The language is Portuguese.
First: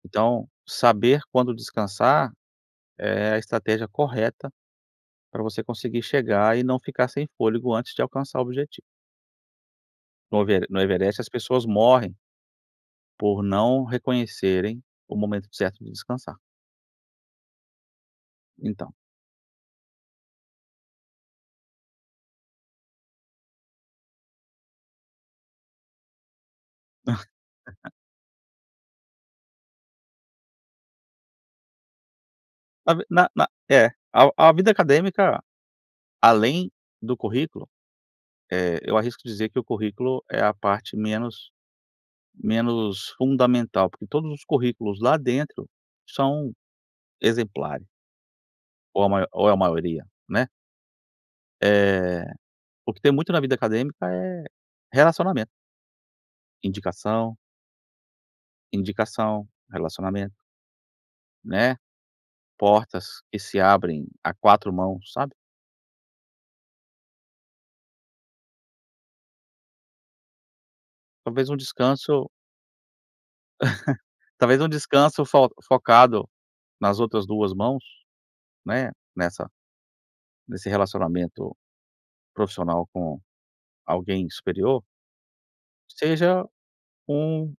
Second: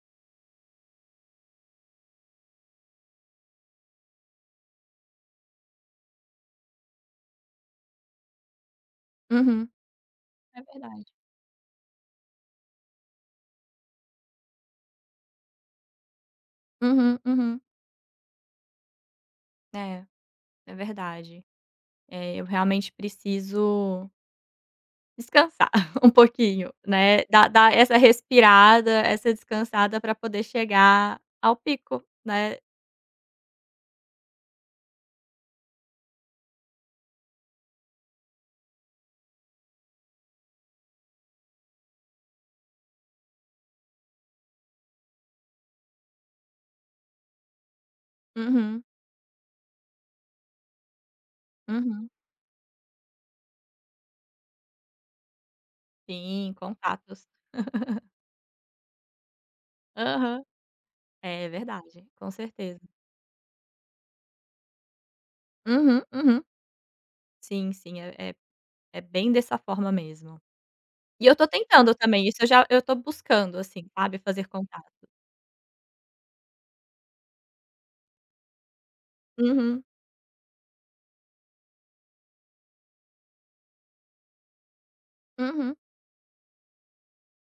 Então, saber quando descansar, é a estratégia correta para você conseguir chegar e não ficar sem fôlego antes de alcançar o objetivo. Uhum. No É Evere no verdade. Everest as pessoas morrem por não reconhecerem o momento certo de descansar. Uhum, uhum. Então. É, é verdade. É, eu realmente preciso descansar um pouquinho, né, dar dar essa respirada, essa descansada, para poder chegar ao pico, né. Na v na na é, ao a vida acadêmica, além do currículo, eh, eu arrisco dizer que o currículo é a parte menos menos fundamental, porque todos os currículos lá dentro são exemplares. Uhum. Ou a mai ou a maioria, né. Uhum. Eh, o que tem muito na vida acadêmica é relacionamento. Sim, contatos. Indicação. Indicação, relacionamento. Aham. É, é Né, verdade, com certeza. portas que se abrem a 4 mãos, sabe. Uhum, uhum. Sim, sim, é é é bem dessa forma mesmo. E eu estou Talvez um tentando também, descanso isso eu já eu estou buscando, assim, sabe, fazer Talvez um contato. descanso fo focado nas outras 2 mãos, né, nessa Uhum. nesse relacionamento profissional com alguém superior Uhum. seja um